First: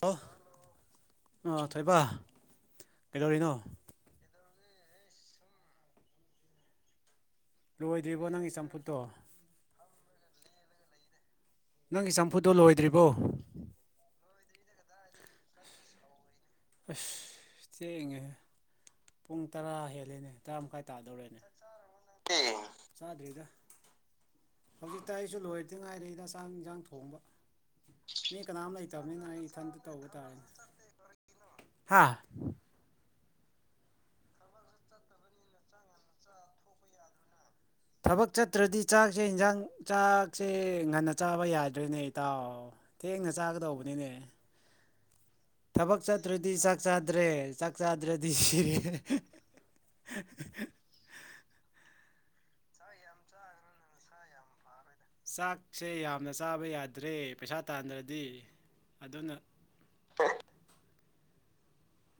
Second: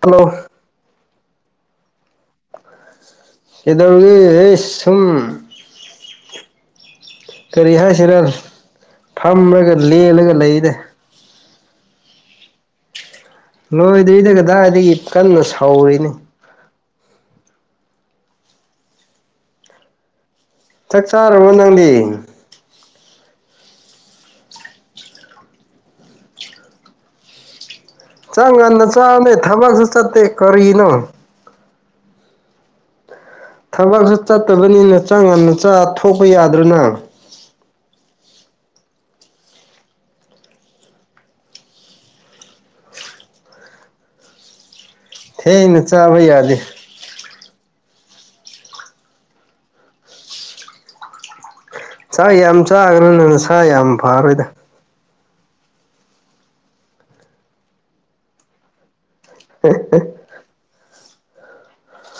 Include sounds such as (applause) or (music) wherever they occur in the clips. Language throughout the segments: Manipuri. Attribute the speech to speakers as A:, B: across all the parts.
A: ꯍꯜꯂꯣ
B: ꯑ ꯊꯣꯏꯕ ꯀꯩꯗꯧꯔꯤꯅꯣ
A: ꯑꯦꯗꯧꯒ ꯁꯨꯝ ꯀꯔꯤ ꯍꯥꯏꯁꯤꯔ
B: ꯂꯣꯏꯗ꯭ꯔꯤꯕꯣ ꯅꯪꯒꯤ ꯆꯝꯐꯨꯠꯇꯣ
A: ꯐꯝꯃꯒ ꯂꯦꯜꯂꯒ ꯂꯩꯅꯦ
B: ꯅꯪꯒꯤ ꯆꯝꯐꯨꯗꯣ ꯂꯣꯏꯗ꯭ꯔꯤꯕꯣ
A: ꯂꯣꯏꯗ꯭ꯔꯤꯗ ꯀꯗꯥꯏꯗꯒꯤ ꯀꯟꯅ ꯁꯥꯎꯧꯔꯤꯅꯤ
B: ꯑꯁ ꯆꯦꯡꯡꯉꯦ ꯄꯨꯡ ꯇꯔꯥ ꯍꯦꯜꯂꯦꯅꯦ ꯇꯔꯥ ꯃꯈꯥꯏ
A: ꯆꯥꯛ
B: ꯇꯥꯗꯧꯔꯦꯅꯦ
A: ꯆꯥꯔꯕꯣ ꯅꯪꯗꯤ
B: ꯆꯥꯗ꯭ꯔꯤꯗ ꯍꯧꯖꯤꯛꯇ ꯑꯩꯁꯨ ꯂꯣꯏꯔꯗꯤ ꯉꯥꯏꯔꯦꯏꯩꯅ ꯆꯥꯛ ꯏꯟꯁꯥꯡ ꯊꯣꯡꯕ ꯃꯤ
A: ꯆꯪ
B: ꯀꯅꯥꯝ
A: ꯉꯗ
B: ꯂꯩꯇꯕꯅꯤꯅ
A: ꯆꯥꯃꯦ
B: ꯑꯩ ꯏꯊꯟꯇ
A: ꯊꯕꯛꯁꯨ ꯆꯠꯇꯦ ꯀꯔꯤꯅꯣ
B: ꯍꯥꯥ
A: ꯊꯕꯛꯁꯨ ꯆꯠꯇꯕꯅꯤꯅ ꯆꯥ ꯌꯥꯝꯅ ꯆꯥ ꯊꯣꯛꯄ ꯌꯥꯗ꯭ꯔꯅ
B: ꯊꯕꯛ ꯆꯠꯇ꯭ꯔꯗꯤ ꯆꯥꯛꯁꯦ ꯏꯟꯁꯥꯡ ꯆꯥꯛꯁꯦ ꯉꯟꯅ ꯆꯥꯕ ꯌꯥꯗ꯭ꯔꯦꯅꯦ ꯏꯇꯥꯎ ꯊꯦꯡꯅ ꯆꯥꯒꯗꯧꯕꯅꯤꯅꯦ
A: ꯊꯦꯡꯅ
B: ꯊꯕꯛꯁ
A: ꯆꯥꯕ
B: ꯊꯗꯤ
A: ꯌꯥꯗꯦ
B: ꯁꯥꯁꯗ꯭ꯔꯦ ꯆꯥꯛ ꯆꯥꯗ꯭ꯔꯗꯤ ꯁꯤꯔꯦ
A: ꯁꯥꯥꯛ ꯌꯥꯝ ꯆꯥꯈ꯭ꯔ ꯅ ꯁꯥ ꯌꯥꯝ ꯐꯔꯣꯏꯗ
B: ꯆꯥꯛꯁꯦ ꯌꯥꯝꯅ ꯆꯥꯕ ꯌꯥꯗ꯭ꯔꯦ ꯄꯩꯁꯥ ꯇꯥꯟꯗ꯭ꯔꯗꯤ ꯑꯗꯨꯅ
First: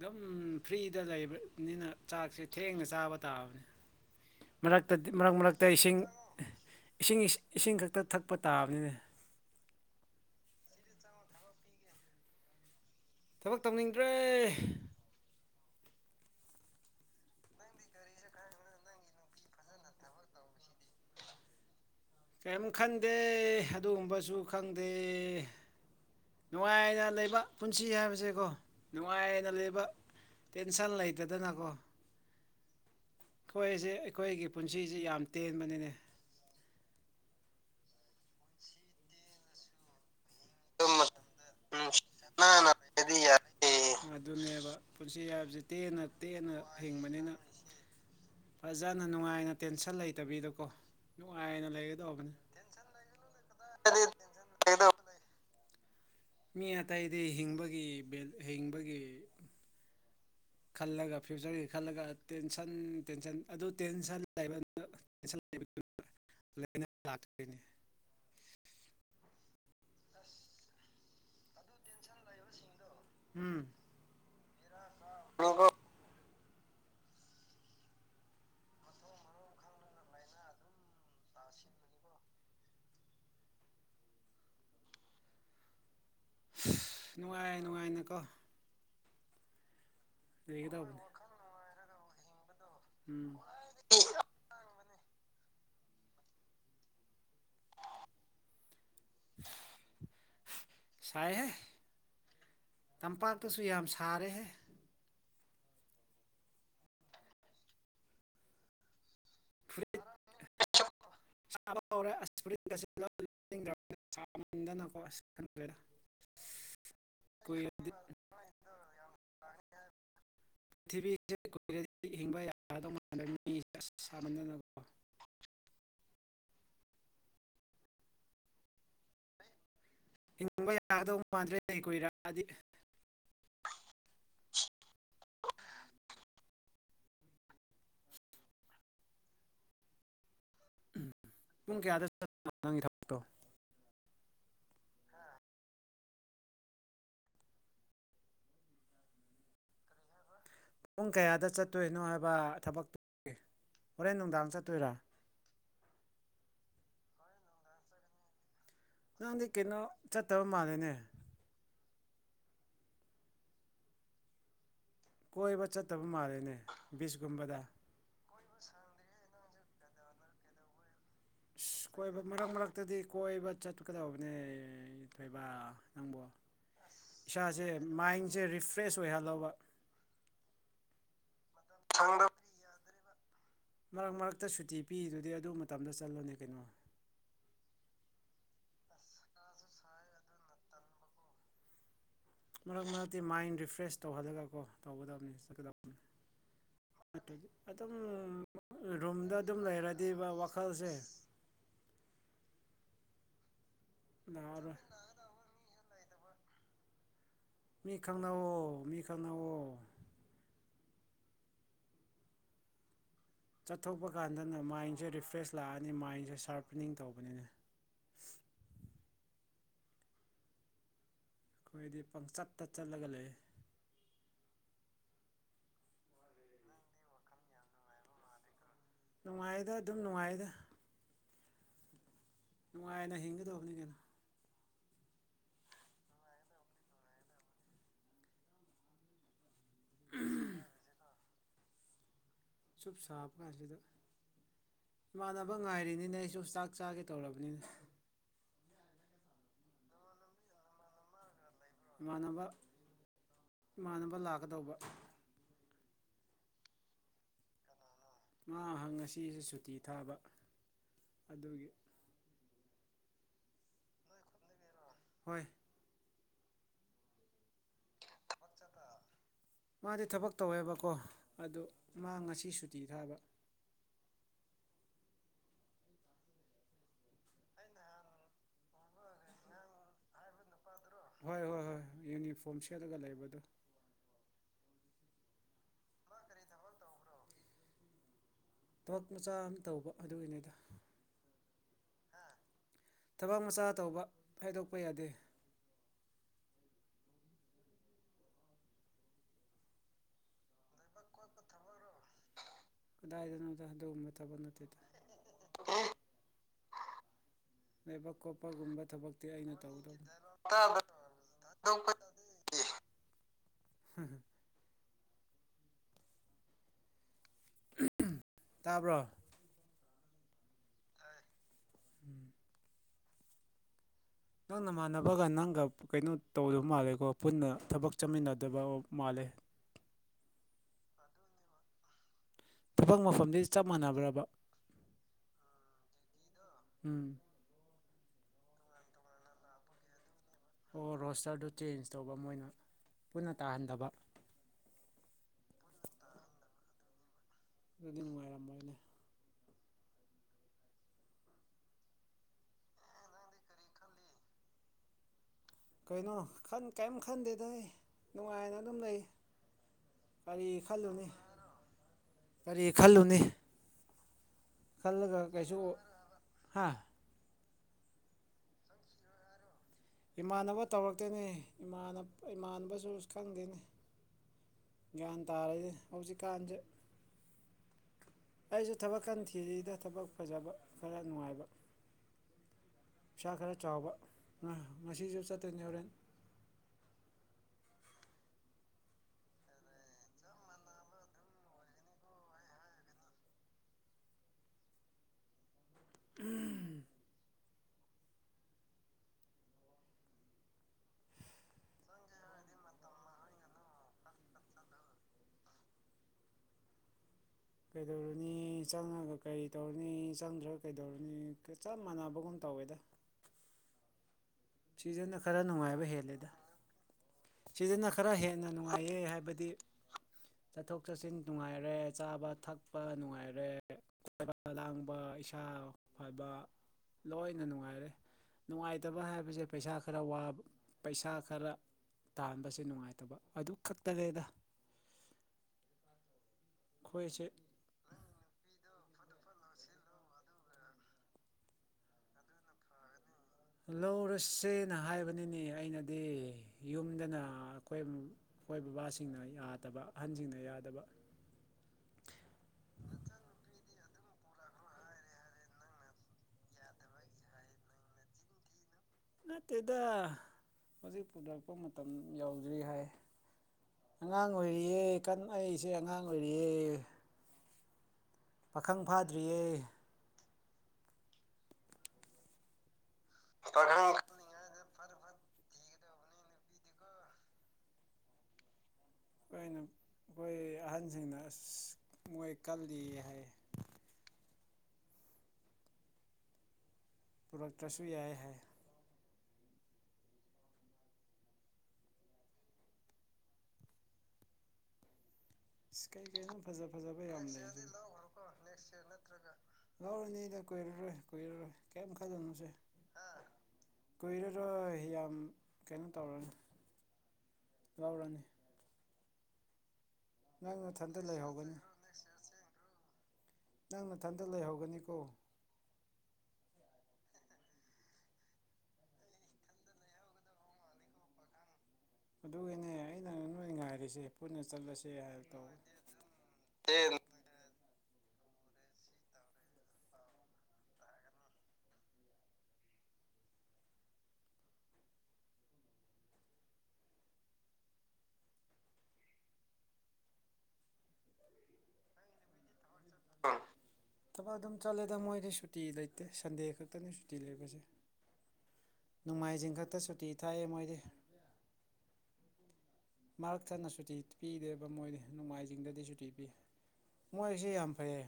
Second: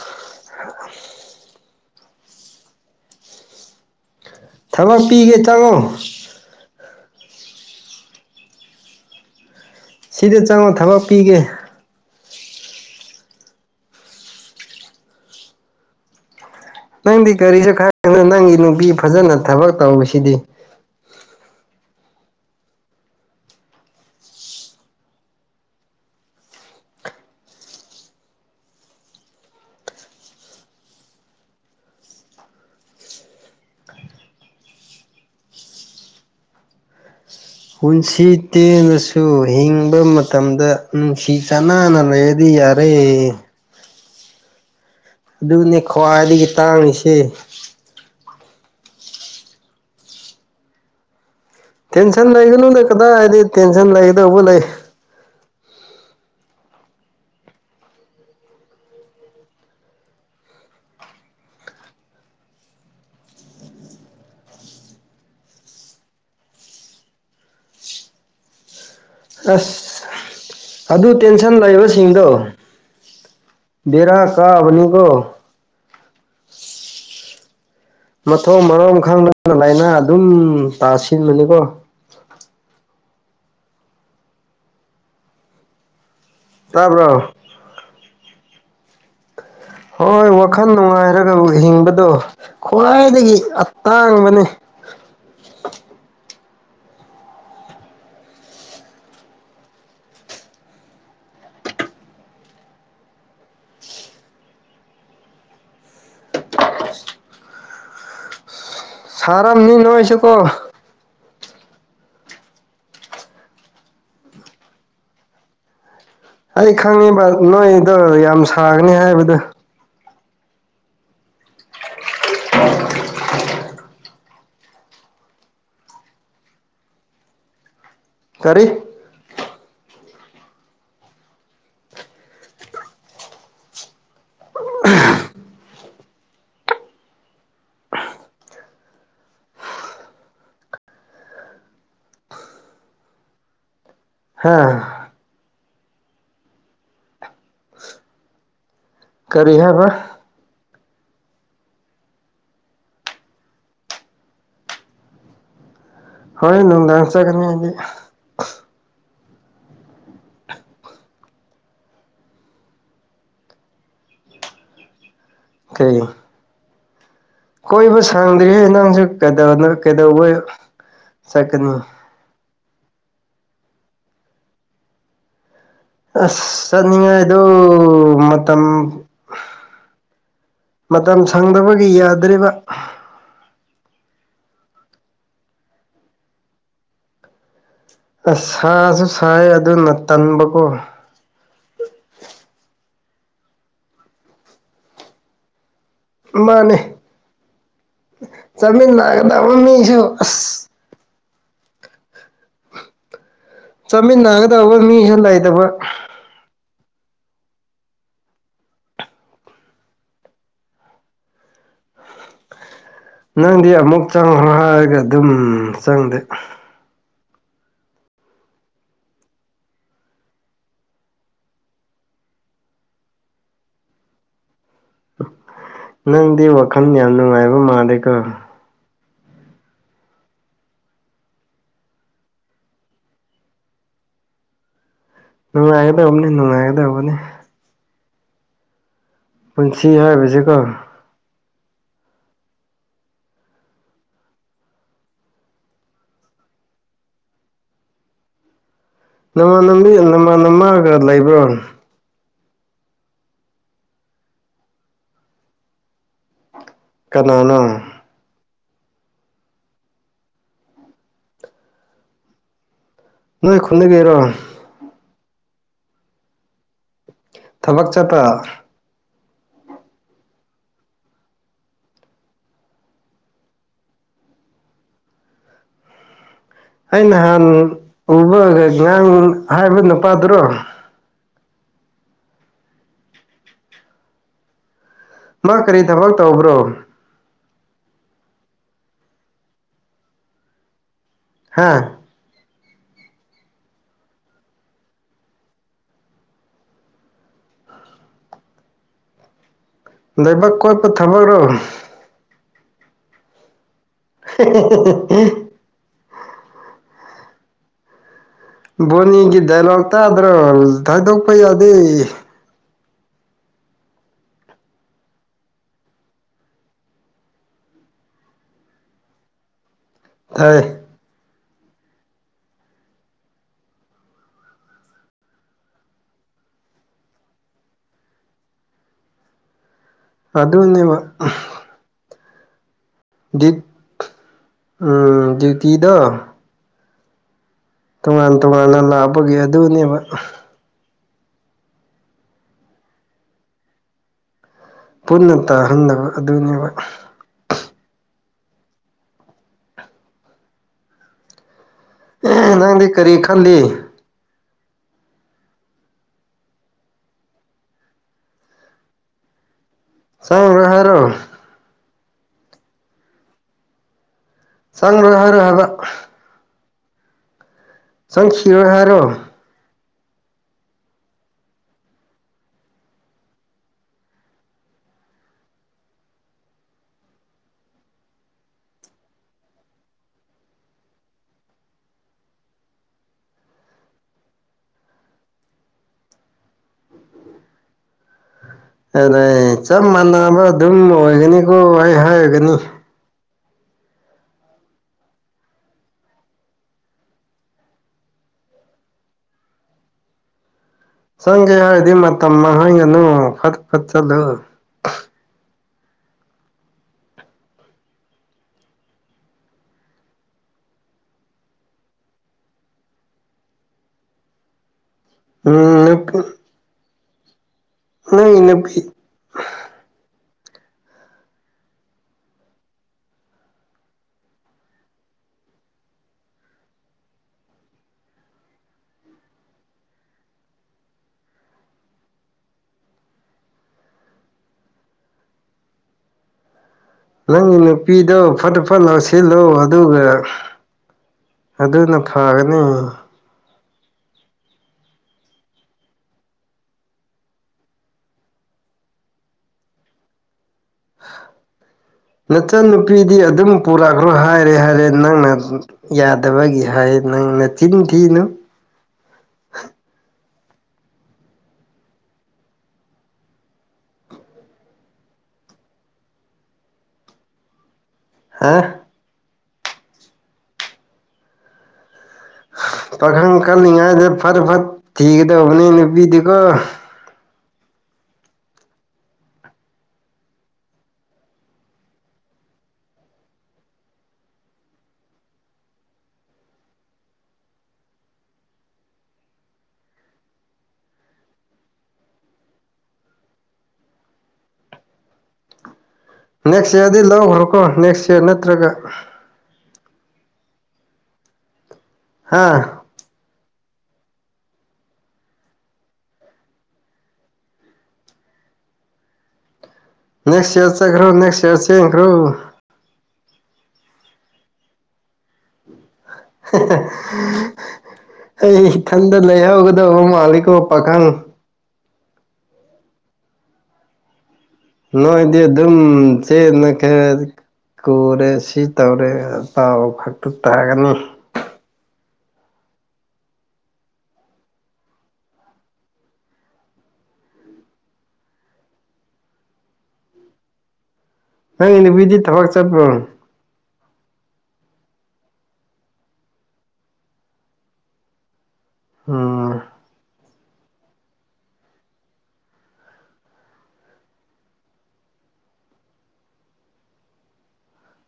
B: ꯑꯗꯨꯝ ꯐ꯭ꯔꯤꯗ ꯂꯩꯕꯅꯤꯅ ꯆꯥꯛꯁꯦ ꯊꯦꯡꯅ ꯆꯥꯕ ꯇꯥꯕꯅꯤ ꯃꯔꯛꯇ
A: ꯊꯕꯛ
B: ꯃꯔꯛ
A: ꯄꯤꯒꯦ
B: ꯃꯔꯛꯇ
A: ꯆꯪꯉꯣ
B: ꯏꯁꯤꯡ ꯏꯁꯤꯡ ꯏꯁꯤꯡ ꯈꯛꯇ ꯊꯛꯄ ꯇꯥꯕꯅꯤꯅ
A: ꯁꯤꯗ ꯆꯪꯅ ꯊꯕꯛ ꯄꯤꯒꯦ
B: ꯊꯕꯛ ꯇꯧꯅꯤꯡꯗ꯭ꯔꯦ
A: ꯅꯪꯗꯤ ꯀꯔꯤꯁꯨ ꯈꯥꯏꯦ ꯅꯪꯒꯤ ꯅꯨꯄꯤ ꯐꯖꯅ ꯊꯕꯛ ꯇꯧꯕꯁꯤꯗꯤ
B: ꯀꯔꯤꯝ ꯈꯪꯗꯦ ꯑꯗꯨꯒꯨꯝꯕꯁꯨ ꯈꯪꯗꯦ ꯅꯨꯡꯉꯥꯏꯅ ꯂꯩꯕ ꯄꯨꯟꯁꯤ ꯍꯥꯏꯕꯁꯦꯀꯣ ꯅꯨꯡꯉꯥꯏꯅ ꯂꯩꯕ ꯇꯦꯟꯁꯟ ꯂꯩꯇꯗꯅꯀꯣ ꯑꯩꯈꯣꯏꯁꯦ ꯑꯩꯈꯣꯏꯒꯤ ꯄꯨꯟꯁꯤꯁꯤ ꯌꯥꯝ ꯇꯦꯟꯕꯅꯤꯅꯦ
A: ꯄꯨꯟꯁꯤ ꯇꯦꯟꯅꯁꯨ ꯍꯤꯡꯕ ꯃꯇꯝꯗ ꯎꯝ ꯁꯤ ꯆꯥꯟꯅꯅ ꯂꯩꯗꯤ ꯌꯥꯔꯦ
B: ꯑꯗꯨꯅꯦꯕ ꯄꯨꯟꯁꯤ ꯍꯥꯏꯕꯁꯤ
A: ꯑꯗꯨꯅꯦ
B: ꯇꯦꯟꯅ
A: ꯈ꯭ꯋꯥꯏꯗꯒꯤ
B: ꯇꯦꯟꯅ
A: ꯇꯥꯡꯉꯤꯁꯦ
B: ꯍꯤꯡꯕꯅꯤꯅ ꯐꯖꯅ ꯅꯨꯡꯉꯥꯏꯅ ꯇꯦꯟꯁꯟ ꯂꯩꯇꯕꯤꯗꯀꯣ ꯅꯨꯡꯉꯥꯏꯅ
A: ꯇꯦꯟꯁꯟ
B: ꯂꯩꯒꯗꯧꯕꯅꯤ
A: ꯂꯩꯒꯅꯣꯗ ꯀꯗꯥꯏ ꯍꯥꯏꯗꯤ ꯇꯦꯟꯁꯟ ꯂꯩꯒꯗꯧꯕ ꯂꯩ
B: ꯃꯤ ꯑꯇꯩꯗꯤ ꯍꯤꯡꯕꯒꯤ ꯍꯤꯡꯕꯒꯤ ꯈꯜꯂꯒ ꯐ꯭ꯌꯨꯆꯔꯒꯤ ꯈꯜꯂꯒ ꯇꯦꯟꯁꯟ ꯇꯦꯟꯁꯟ ꯑꯗꯨ ꯇꯦꯟꯁꯟ ꯂꯩꯕ ꯥꯛꯣꯏꯅꯦ
A: ꯑꯁ ꯑꯗꯨ ꯇꯦꯟꯁꯟ ꯂꯩꯕ ꯁꯤꯁꯤꯡꯗꯣ
B: ꯎꯝ
A: ꯔꯥ ꯀꯥꯕꯅꯤꯀꯣ ꯃꯊꯣꯡ ꯃꯔꯣꯡꯝ ꯈꯪꯗꯅ ꯂꯥꯏꯅꯥ ꯑꯗꯨꯝ ꯇꯥꯁꯤꯟꯕꯅꯤꯀꯣ ꯇꯥꯕ꯭ꯔꯣ
B: ꯅꯨꯡꯉꯥꯏ ꯅꯨꯡꯉꯥꯏꯅꯀꯣ
A: ꯍꯣꯏ ꯋꯥꯈꯜ
B: ꯂꯩꯒꯗꯧꯕꯅꯤ
A: ꯅꯨꯡꯉꯥꯏꯔꯒꯕꯨ ꯍꯤꯡꯕꯗꯣ
B: ꯎꯝ
A: ꯈ꯭ꯋꯥꯏꯗꯒꯤ ꯑꯇꯥꯡꯕꯅꯦ (unintelligible)
B: (unintelligible) ꯁꯥꯏꯍꯦ ꯇꯝꯄꯥꯛꯇꯁꯨ ꯌꯥꯝ ꯁꯥꯔꯦꯍꯦ
A: ꯁꯔꯥ ꯑꯃ ꯅ ꯂꯉꯣꯏꯁꯤꯀꯣ
B: ꯍꯧꯔꯦꯣ
A: ꯑꯩ ꯈꯪꯉꯤꯕ ꯅꯣꯏꯗꯣ ꯌꯥꯝ ꯁꯥꯒꯅꯤ ꯍꯥꯏꯕꯗ
B: ꯄ꯭ꯔꯤꯊꯤ ꯍꯤꯡꯕ ꯌꯥꯗ ꯊꯥꯃꯤꯗꯅꯕꯅꯕꯣ
A: ꯈꯔꯤ
B: ꯏꯅꯤꯡꯕ ꯌꯥꯒꯗꯧ ꯃꯥꯟꯗ꯭ꯔꯦ ꯀ ꯀꯨꯏꯔꯛꯗꯤ (unintelligible) ꯎ ꯎꯨꯝ ꯀꯦꯗꯠꯇꯣ
A: ꯍꯥꯥ ꯀꯔꯤ ꯍꯥꯏꯔ
B: ꯄꯨꯡ ꯀꯌꯥꯗ ꯆꯠꯇꯣꯏꯅꯣ ꯍꯥꯏꯕ ꯊꯕꯛꯇꯨ ꯍꯣꯔꯦꯟ ꯅꯨꯡꯗꯥꯡ ꯆꯠꯇꯣꯏꯔꯥ (unintelligible)
A: ꯍ ꯅꯨꯡꯗꯥꯡ ꯆꯠꯒꯅꯤ ꯍꯥꯏꯗꯤ
B: ꯅꯪꯗꯤ ꯀꯩꯅꯣ ꯆꯠꯇꯕ ꯃꯥꯜꯂꯦꯅꯦ ꯀꯣꯏꯕ
A: ꯀꯩ
B: ꯆꯠꯇꯕ ꯃꯥꯜꯂꯦꯅꯦ ꯕꯤꯁꯀꯨꯝꯕꯗ
A: ꯀꯣꯏꯕ ꯁꯪꯗ꯭ꯔꯤ ꯅꯉꯥꯡꯁꯨ ꯀꯩꯗꯅ ꯀꯩꯗ ꯎ
B: ꯑ ꯀꯣꯏꯕ ꯃꯔꯛ ꯃꯔꯛꯇꯗꯤ ꯀꯣꯏꯕ ꯆꯠꯄꯀꯗꯧꯕꯅꯦ ꯊꯣꯏꯕ ꯅꯪꯕꯨ
A: ꯑꯁ ꯆꯠꯅꯤꯡꯉꯥꯏꯗ
B: ꯏꯁꯥꯁꯦ ꯃꯥꯏꯟꯁꯦ
A: ꯃꯇꯝ
B: ꯔꯤꯐ꯭ꯔꯦꯁ ꯑꯣꯏꯍꯜꯂꯧꯕ
A: ꯃꯇꯝ ꯁꯪꯗꯕꯒꯤ ꯌꯥꯗ꯭ꯔꯤꯕ
B: ꯃꯔꯛ ꯃꯔꯛꯇ ꯁꯨꯇꯤ ꯄꯤꯗꯨꯗꯤ ꯑꯗꯨ ꯃꯇꯝꯗ ꯆꯠꯂꯣꯅꯦ ꯀꯩꯅꯣ
A: ꯑꯁ ꯁꯥꯁꯨ ꯁꯥꯏ ꯑꯗꯨꯅ ꯇꯟꯕꯀꯣ
B: ꯆ ꯅꯠꯇꯦ ꯃꯥꯏꯟ ꯔꯤꯐ꯭ꯔꯦꯁ ꯇꯧꯍꯜꯂꯒꯀꯣ ꯇꯧꯒꯗꯕꯅꯤ ꯆꯠꯀꯗꯕ
A: ꯃꯥꯅꯦ
B: ꯑꯗꯨꯝ ꯔꯨꯝꯗ
A: ꯆꯠꯃꯤꯟꯅꯒꯗꯕ
B: ꯑꯗꯨꯝ
A: ꯃꯤꯁꯨ
B: ꯂꯩꯔꯗꯤꯕ
A: ꯑꯁ
B: ꯋꯥꯈꯜꯁꯦ
A: ꯆꯥꯃꯤꯟꯅꯒꯗꯕ
B: ꯂꯥꯛꯑꯔꯣꯏ
A: ꯃꯤ ꯈ ꯂꯩꯇꯕ
B: ꯃꯤ ꯈꯪꯅꯣ ꯃꯤ ꯈꯪꯅꯣ
A: ꯅꯪꯗꯤ ꯑꯃꯨꯛ
B: ꯆꯠꯊꯣꯛꯄ
A: ꯆꯪꯈ꯭ꯔꯣ
B: ꯀꯥꯟꯗꯅ
A: ꯍꯥꯏꯔꯒ
B: ꯃꯥꯏꯟꯁꯦ
A: ꯑꯗꯨꯝ
B: ꯔꯤꯐ꯭ꯔꯦꯁ ꯂꯥꯛꯑꯅꯤ
A: ꯆꯪꯗꯦ
B: ꯃꯥꯏꯟꯁꯦ ꯁꯥꯔꯄꯅꯤꯡ ꯇꯧꯕ ꯑꯩꯈꯣꯏꯗꯤ ꯄꯪꯆꯠꯇ ꯆꯠꯂꯒ ꯂꯩ
A: ꯅꯪꯗꯤ ꯋꯥꯈꯜ ꯌꯥꯝ ꯅꯨꯡꯉꯥꯏꯕ ꯃꯥꯜꯂꯦꯀꯣ
B: ꯅꯨꯡꯉꯥꯏꯗ ꯑꯗꯨꯝ ꯅꯨꯡꯉꯥꯏꯗ ꯅꯨꯡꯉꯥꯏꯅ ꯍꯤꯡꯒꯗꯕꯅꯤ ꯀꯩꯅꯣ
A: ꯅꯗꯅꯤ ꯅ ꯃꯗꯕꯅꯤ ꯄꯨꯟꯁꯤ ꯍꯥꯏꯕꯁꯤꯀꯣ
B: ꯆꯨꯞ ꯁꯥꯞ ꯉꯁꯤꯗ ꯏꯃꯥꯟꯅꯕ ꯉꯥꯏꯔꯤꯅꯤꯅꯦ ꯑꯩꯁꯨ ꯆꯥꯛ ꯆꯥꯒꯦ ꯇꯧꯔꯕꯅꯤꯅ
A: ꯅꯃꯥꯟ ꯅꯕꯤ ꯅꯃꯥꯟ ꯅꯃꯥꯒ ꯂꯩꯕ꯭ꯔ
B: ꯏꯃꯥꯟꯅꯕ ꯏꯃꯥꯟꯅꯕ ꯂꯥꯛꯀꯗꯧꯕ
A: ꯀꯅꯥꯅꯣ
B: ꯃꯥꯍ ꯉꯁꯤꯁꯨ ꯁꯨꯇꯤ ꯊꯥꯕ ꯑꯗꯨꯒꯤ
A: ꯅꯣꯏ ꯈꯨꯟꯅꯒꯤꯔꯣ
B: ꯍꯣꯏ
A: ꯊꯕꯛ ꯆꯠꯇ
B: ꯃꯥꯗꯤ ꯊꯕꯛ ꯇꯧꯋꯦꯕꯀꯣ ꯑꯗꯨ ꯃꯥ ꯉꯁꯤ ꯁꯨꯇꯤ ꯊꯥꯕ
A: ꯑꯩ ꯅꯍꯥꯟ ꯎꯕꯒ ꯉꯥꯡ ꯍꯥꯏꯕ ꯅꯨꯄꯥꯗꯨꯔꯣ
B: ꯍꯣꯏ ꯍꯣꯏ ꯍꯣꯏ ꯌꯨꯅꯤꯐꯣꯔꯝ ꯁꯦꯠꯂꯒ ꯂꯩꯕꯗꯣ
A: ꯃꯥ ꯀꯔꯤ ꯊꯕꯛ ꯇꯧꯕ꯭ꯔꯣ
B: ꯊꯕꯛ ꯃꯆꯥ ꯑꯃ ꯇꯧꯕ ꯑꯗꯨ ꯑꯣꯏꯉꯩꯗ
A: ꯍꯥꯥ
B: ꯊꯕꯛ ꯃꯆꯥ ꯇꯧꯕ ꯍꯥꯏꯗꯣꯛꯄ ꯌꯥꯗꯦ
A: ꯗꯕꯥꯛ ꯀꯣꯏꯄ ꯊꯕꯒ꯭ꯔꯣ
B: ꯀꯗꯥꯏꯗꯅꯗꯗ ꯇꯕꯦ ꯂꯩꯕ
A: ꯕꯣꯅꯤꯒꯤ ꯗꯥꯏꯂꯣꯛ ꯇꯥꯗ꯭ꯔꯣ ꯊꯥꯏꯗꯣꯛꯄ ꯌꯥꯗꯦ
B: ꯍꯝ ꯇꯥꯔꯕ꯭ꯔꯣ
A: ꯊꯔꯦ
B: ꯎꯝ ꯅꯪꯅ ꯃꯥꯟꯅꯕꯒ ꯅꯪꯒ ꯀꯩꯅꯣ ꯇꯧꯗ ꯃꯥꯜꯂꯦꯀꯣ ꯄꯨꯟꯅ ꯊꯕꯛ ꯆꯠꯃꯤꯟꯅꯗꯕ ꯃꯥꯜꯂꯦ (inaudible)
A: ꯑꯗꯨꯅꯦꯕ
B: ꯊꯕꯛ ꯃꯐꯝꯗꯤ
A: ꯗꯤ
B: ꯆꯞ ꯃꯥꯟꯅꯕ꯭ꯔꯕ
A: ꯀꯤꯗ
B: ꯎꯝ
A: ꯇꯣꯉꯥꯟ ꯇꯣꯉꯥꯟꯅ ꯂꯥꯛꯞꯄꯒꯤ ꯑꯗꯨꯅꯦꯕ
B: ꯑꯣ ꯔꯣꯁꯇꯔꯗꯨ ꯆꯦꯟꯖ ꯇꯧꯕ ꯃꯣꯏꯅ ꯄꯨꯟꯅ ꯇꯥꯍꯟꯗꯕ
A: ꯄꯨꯟꯅ ꯇꯥꯍꯟꯗꯕ ꯑꯗꯨꯅꯦꯕ
B: ꯃꯨꯝꯕꯥꯏꯅ
A: ꯑꯦ ꯅꯪꯗꯤ ꯀꯔꯤ ꯈꯜꯂꯤ
B: ꯀꯩꯅꯣꯟ ꯀꯔꯤꯝ ꯈꯟꯗꯦꯗ ꯑꯩ ꯅꯨꯡꯉꯥꯏꯅ ꯑꯗꯨꯝ ꯂꯩ ꯀꯔꯤ
A: ꯁ꯭ꯔ ꯍꯥꯏꯔꯣ
B: ꯈꯜꯂꯨꯅꯤ ꯀꯔꯤ ꯈꯜꯂꯨꯅꯤ
A: ꯆꯥꯡꯔꯣꯏ
B: ꯈꯜꯂꯒ
A: ꯍꯥꯏꯔꯣꯏ
B: ꯀꯩꯁꯨ
A: ꯍꯥꯏꯕ
B: ꯍꯥ
A: ꯁꯪꯁꯤꯔꯣ
B: ꯏꯃꯥꯟꯅꯕ ꯇꯧꯔꯛꯇꯣꯏꯅꯤ ꯏꯃꯥꯟꯅꯕꯁꯨ ꯈꯪꯗꯦꯅꯤ ꯒ꯭ꯌꯥꯟ ꯇꯥꯔꯗꯤ ꯍꯧꯖꯤꯛꯀꯥꯟꯁꯦ ꯑꯩꯁꯨ ꯊꯕꯛꯀꯟꯊꯤꯔꯤꯗ ꯊꯕꯛ ꯐꯖꯕ ꯈꯔ ꯅꯨꯡꯉꯥꯏꯕ ꯄꯩꯥ ꯈꯔ ꯆꯥꯎꯕ ꯉꯁꯤꯁꯨ ꯆꯠꯇꯅ ꯍꯣꯔꯦꯟ
A: ꯑꯗꯩ ꯆꯞ ꯃꯥꯟꯅꯕ ꯑꯗꯨꯝ ꯑꯣꯏꯒꯅꯤꯀꯣ ꯑꯩ ꯍꯥꯏꯔꯒꯅꯤ
B: ꯎꯝ
A: ꯁꯪꯒꯦ ꯍꯥꯏꯔꯗꯤ ꯃꯇꯝ ꯍꯪꯒꯅꯨ ꯐꯠ ꯐꯠ ꯆꯠꯂꯨ
B: ꯀꯩꯗꯧꯔꯅꯤ ꯆꯪꯉꯒ ꯀꯔꯤ ꯇꯧꯔꯅꯤ ꯆꯪꯗ꯭ꯔꯒ ꯀꯩꯗꯧꯔꯅꯤ ꯆꯞ ꯃꯥꯟꯅꯕꯒꯨꯝ ꯇꯧ ꯇꯋꯦꯗ ꯁꯤꯖꯟꯅ ꯈꯔ
A: ꯎꯝ
B: ꯅꯨꯡꯉꯥꯏꯕ
A: ꯅꯨꯄꯤ
B: ꯍꯦꯜꯂꯦꯗ ꯁꯤꯗꯅ ꯈꯔ
A: ꯅꯪꯒꯤ
B: ꯍꯦꯟꯅ
A: ꯅꯨꯄꯤ
B: ꯅꯨꯡꯉꯥꯏꯌꯦ ꯍꯥꯏꯕꯗꯤ ꯆꯠꯊꯣꯛ ꯆꯠꯁꯤꯟ ꯅꯨꯡꯉꯥꯏꯔꯦ ꯆꯥꯕ ꯊꯛꯄ ꯅꯨꯡꯉꯥꯏꯔꯦ ꯂꯥꯡꯕ ꯏꯁꯥ ꯐꯕ ꯂꯣꯏꯅ ꯅꯨꯡꯉꯥꯏꯔꯦ ꯅꯨꯡꯉꯥꯏꯇꯕ ꯍꯥꯏꯕꯁꯦ ꯄꯩꯁꯥ ꯈꯔ ꯋꯥꯕ ꯄꯩꯁꯥ ꯈꯔ ꯇꯥꯥꯟꯕꯁꯦ ꯅꯨꯡꯉꯥꯏꯇꯕ ꯑꯗꯨ ꯈꯛꯇꯅꯦꯗ ꯑꯩꯈꯣꯏꯁꯦ
A: ꯅꯪꯒꯤ ꯅꯨꯄꯤꯗꯣ ꯐꯠ ꯐ ꯐꯠ ꯂꯧ ꯁꯤꯜꯂꯨ ꯑꯗꯨꯒ ꯑꯗꯨꯅ ꯐꯒꯅꯤ
B: ꯂꯧꯔꯁꯦꯅ ꯍꯥꯏꯕꯅꯤꯅꯦ ꯑꯩꯅꯗꯤ ꯌꯨꯝꯗꯅ ꯑꯩꯈꯣꯏ ꯑꯩꯈꯣꯏ ꯕꯕꯥꯁꯤꯡꯅ ꯌꯥꯗꯕ ꯑꯍꯟꯁꯤꯡꯅ ꯌꯥꯗꯕ
A: ꯅꯆꯟꯅꯨꯄꯤꯗꯤ ꯑꯗꯨꯝ ꯄꯨꯔꯛꯈ꯭ꯔꯣ ꯍꯥꯏꯔꯦ ꯍꯥꯏꯔꯦ ꯅꯪꯅ ꯌꯥꯗꯕꯒꯤ ꯍꯥꯏ ꯅꯪꯅ ꯆꯤꯟ ꯊꯤꯅꯨ
B: ꯀꯗ ꯍꯧꯖꯤꯛ ꯄꯨꯅꯔꯛꯄ ꯃꯇꯝ ꯌꯎꯗ꯭ꯔꯤ ꯍꯥꯏ ꯑꯉꯥꯡ ꯑꯣꯏꯔꯤꯌꯦꯦ ꯀꯟ ꯑꯩꯁꯦ ꯑꯉꯥꯡ ꯑꯣꯏꯔꯤꯌꯦꯦ
A: ꯍꯥ
B: ꯄꯥꯈꯪ ꯐꯥꯗ꯭ꯔꯤꯌꯦ
A: ꯄꯥꯈꯪ ꯀꯜꯂꯤꯉꯥꯏꯗ ꯐꯠ ꯐꯠ ꯊꯤꯒꯗꯧꯕꯅꯤ ꯅꯨꯄꯤꯗꯨꯀꯣ
B: ꯩꯅ ꯑꯩꯈꯣꯏ ꯑꯍꯟꯁꯤꯡꯅ ꯑꯁ ꯃꯣꯏ ꯀꯜꯂꯤ ꯍꯥꯏ (unintelligible) ꯄ꯭ꯔꯗꯛꯇ꯭ꯔꯁꯨ ꯌꯥꯏ ꯍꯥꯏ ꯀꯩꯀꯩ ꯑꯗꯨꯝ ꯐꯖ
A: ꯅꯦꯛꯁ ꯏꯌꯥꯔꯗꯤ
B: ꯐꯖꯕ
A: ꯂꯧꯈ꯭ꯔꯣꯀꯣ ꯅꯦꯛꯁ ꯏꯌꯥꯔ ꯅꯠꯇ꯭ꯔꯒ
B: ꯂꯧꯔꯅꯤꯗ ꯀꯣꯏꯏꯔꯔꯣꯏ ꯀꯨꯏꯔꯔꯣꯏ ꯀꯩꯝ ꯈꯗꯅꯨꯁꯦ
A: ꯍꯥ
B: ꯀꯨꯏꯔꯔꯣꯏ ꯌꯥꯝ ꯀꯩꯅꯣ ꯇꯧꯔꯅꯤ ꯂꯥꯎꯔꯅꯤ
A: ꯅꯦꯛꯁ ꯏꯌꯥꯔ ꯆꯠꯈ꯭ꯔꯣ ꯅꯦꯛꯁ
B: ꯂꯩꯍꯧꯒꯅꯤ
A: ꯏꯌꯥꯔ ꯆꯡꯈ꯭ꯔꯣ
B: ꯅꯪ ꯃꯊꯟꯇ ꯂꯩꯍꯧꯒꯅꯤꯀꯣ
A: (unintelligible) ꯑꯩ ꯏꯊꯟꯗ ꯂꯩꯍꯧꯒꯗꯧꯕ ꯃꯥꯜꯂꯤꯀꯣ ꯄꯥꯈꯪ
B: ꯑꯗꯨꯒꯤꯅꯦ ꯑꯩꯅ ꯅ ꯅꯣꯏ ꯉꯥꯏꯔꯤꯁꯦ ꯄꯨꯟꯅ ꯆꯠꯂꯁꯦ ꯍꯥꯏꯕ
A: ꯅꯗꯤ
B: ꯇꯧꯕ
A: ꯑꯗꯨꯝ ꯆ ꯅ ꯈꯔ ꯀꯨꯔꯦ ꯁꯤ ꯇꯧꯔꯦ ꯑꯇꯥꯎ ꯐꯛꯇ ꯇꯥꯒꯅꯤ ꯅꯪ ꯏ ꯅꯨꯄꯤꯗꯤ ꯊꯕꯛ ꯆꯠꯄ꯭ꯔꯣ
B: ꯊꯕꯛ ꯑꯗꯨꯝ ꯆꯠꯂꯦꯗ ꯃꯣꯏꯗꯤ ꯁꯨꯇꯤ ꯂꯩꯇꯦ ꯁꯟꯗꯦ ꯈꯛꯇꯅꯤ ꯁꯨꯇꯤ ꯂꯩꯕꯁꯦ ꯅꯣꯡꯃꯥꯏꯖꯤꯡ
A: ꯎꯝ
B: ꯈꯛꯇ ꯁꯨꯇꯤ ꯊꯥꯛꯑꯦ ꯃꯣꯏꯗꯤ ꯃꯔꯛ ꯊꯟꯅ ꯁꯨꯇꯤ ꯄꯤꯗꯦꯕ ꯃꯣꯏꯗꯤ ꯅꯣꯡꯃꯥꯏꯖꯤꯡꯗꯗꯤ ꯁꯨꯇꯤ ꯄꯤ ꯃꯣꯏꯁꯦ ꯌꯥꯝ ꯐꯩꯌꯦ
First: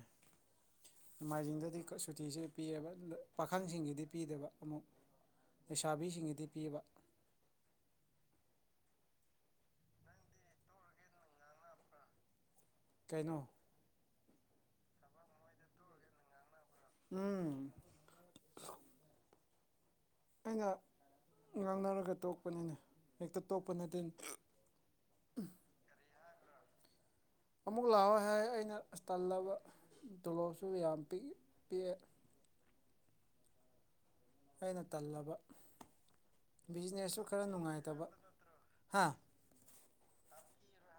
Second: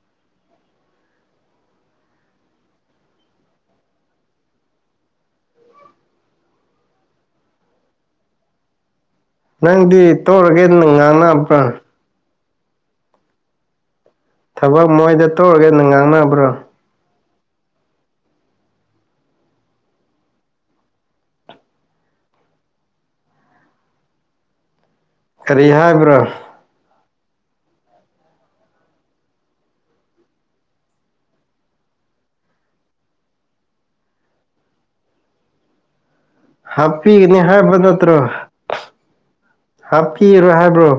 B: ꯅꯣꯡꯃꯥꯏꯖꯤꯡꯗꯗꯤ ꯁꯨꯇꯤꯁꯦ ꯄꯤꯌꯦꯕ ꯄꯥꯈꯪꯁꯤꯡꯒꯤꯗꯤ ꯄꯤꯗꯕ ꯑꯃꯨꯛ ꯂꯩꯁꯥꯕꯤꯁꯤꯡꯒꯤꯗꯤ ꯄꯤꯕ
A: ꯅꯪꯗꯤ ꯇꯧꯔꯒꯦ ꯅꯨꯡ ꯉꯥꯡꯅꯕ꯭ꯔꯥ
B: ꯀꯩꯅꯣ
A: ꯊꯕꯛ ꯃꯣꯏꯗ ꯇꯧꯔꯒꯦ ꯑꯗꯨ ꯉꯥꯡꯅꯕ꯭ꯔꯣ
B: ꯎꯝ ꯑꯩꯅ ꯉꯥꯡꯅꯔꯒ ꯇꯣꯛꯄꯅꯤꯅꯦ ꯍꯦꯛꯇ ꯇꯣꯛꯄ ꯅꯠꯇꯦ
A: ꯀꯔꯤ ꯍꯥꯏꯕ꯭ꯔꯣ
B: ꯑꯃꯨꯛ ꯂꯥꯛꯑꯣ ꯍꯥꯏ ꯑꯩꯅ ꯑ ꯇꯜꯂꯕ ꯇꯣꯂꯣꯞꯁꯨ ꯌꯥꯝ ꯄ ꯄꯤꯛꯑꯦ (inaudible) ꯑꯩꯅ ꯇꯜꯂꯕ ꯕꯤꯖꯤꯅꯦꯁꯁꯨ
A: ꯍꯥꯞꯄꯤꯒꯅꯤ
B: ꯈꯔ
A: ꯍꯥꯏꯕ
B: ꯅꯨꯡꯉꯥꯏꯇꯕ
A: ꯅꯠꯇ꯭ꯔꯣ
B: ꯍꯥ
A: ꯍꯥꯞꯀꯤꯔꯣ ꯍꯥꯏꯕ꯭ꯔꯣ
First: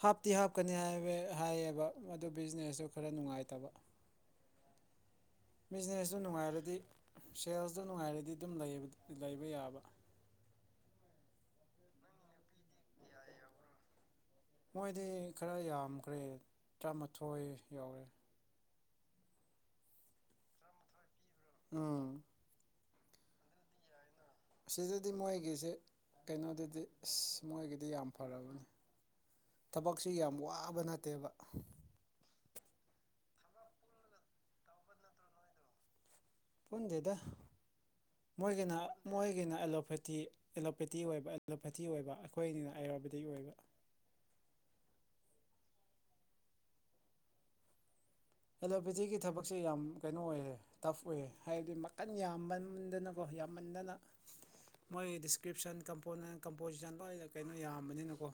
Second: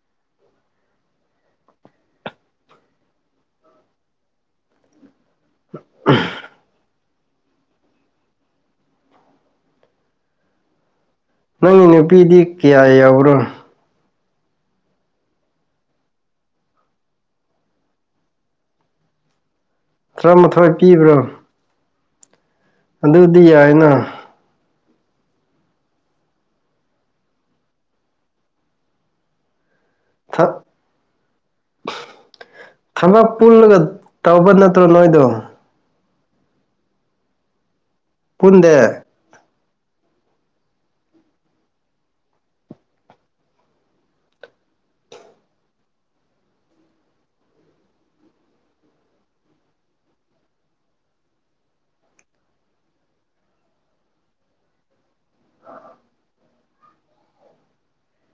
B: ꯍꯥꯞꯇꯤ ꯍꯥꯞꯀꯅꯤ ꯍꯥꯏ ꯍꯥꯏꯌꯦꯕ ꯑꯗꯨ ꯕꯤꯖꯤꯅꯦꯁꯁꯨ ꯈꯔ ꯅꯨꯡꯉꯥꯏꯇꯕ ꯕꯤꯖꯤꯅꯦꯁꯇꯨ ꯅꯨꯡꯉꯥꯏꯔꯗꯤ ꯁꯦꯜꯁꯇꯣ ꯅꯨꯡꯉꯥꯏꯔꯗꯤ ꯑꯗꯨꯝ ꯂꯩꯕ ꯌꯥꯕ
A: ꯅꯪꯒꯤ ꯅꯨꯄꯤꯗꯤ ꯀꯌꯥ ꯌꯥꯎꯔꯣ
B: ꯃꯣꯏꯗꯤ ꯈꯔ ꯌꯥꯝꯈ꯭ꯔꯦ ꯇꯔꯥꯃꯥꯊꯣꯏ ꯌꯧꯔꯦ
A: ꯇꯔꯥꯃꯥꯊꯣꯏ ꯄꯤꯕ꯭ꯔꯣ
B: ꯎꯝ
A: ꯑꯗꯨꯗꯤ ꯌꯥꯏꯅ
B: ꯁꯤꯗꯗꯤ ꯃꯣꯏꯒꯤꯁꯦ ꯀꯩꯅꯣꯗꯨꯗꯤ ꯑꯁ ꯃꯣꯏꯒꯤꯗꯤ ꯌꯥꯝ ꯐꯔꯕꯅꯤ ꯊꯕꯛꯁꯤ ꯌꯥꯝ ꯋꯥꯕ ꯅꯠꯇꯦꯕ
A: ꯊꯕꯛ ꯄꯨꯜꯂꯒ ꯇꯧꯕ ꯅꯠꯇ꯭ꯔꯣ ꯅꯣꯏꯗꯣ
B: ꯄꯨꯟꯗꯦꯗ ꯃꯣꯏꯒꯤꯅ
A: ꯄꯨꯟꯗꯦ
B: ꯃꯣꯏꯒꯤꯅ ꯑꯦꯂꯣꯐꯦꯊꯤ ꯑꯦꯂꯣꯄꯦꯇꯤ ꯑꯣꯏꯕ ꯑꯦꯂꯣꯄꯦꯊꯤ ꯑꯣꯏꯕ ꯑꯩꯈꯣꯏꯅꯤꯅ ꯑꯥꯌꯨꯔꯕꯦꯗꯤꯛ ꯑꯣꯏꯕ ꯑꯦꯂꯣꯄꯦꯊꯤꯒꯤ ꯊꯕꯛꯁꯦ ꯌꯥꯝ ꯀꯩꯅꯣ ꯑꯣꯏꯌꯦ ꯇꯐ ꯑꯣꯏꯌꯦ ꯍꯥꯏꯕꯗꯤ ꯃꯈꯟ ꯌꯥꯝꯃꯟꯗꯅꯀꯣ ꯌꯥꯝꯃꯟꯗꯅ ꯃꯣꯏ ꯗꯤꯁꯀ꯭ꯔꯤꯞꯁꯟ ꯀꯝꯄꯣꯅ ꯀꯝꯄꯣꯖꯤꯁꯟ ꯂꯏꯗ ꯀꯩꯅꯣ ꯌꯥꯝꯕꯅꯤꯅꯀꯣ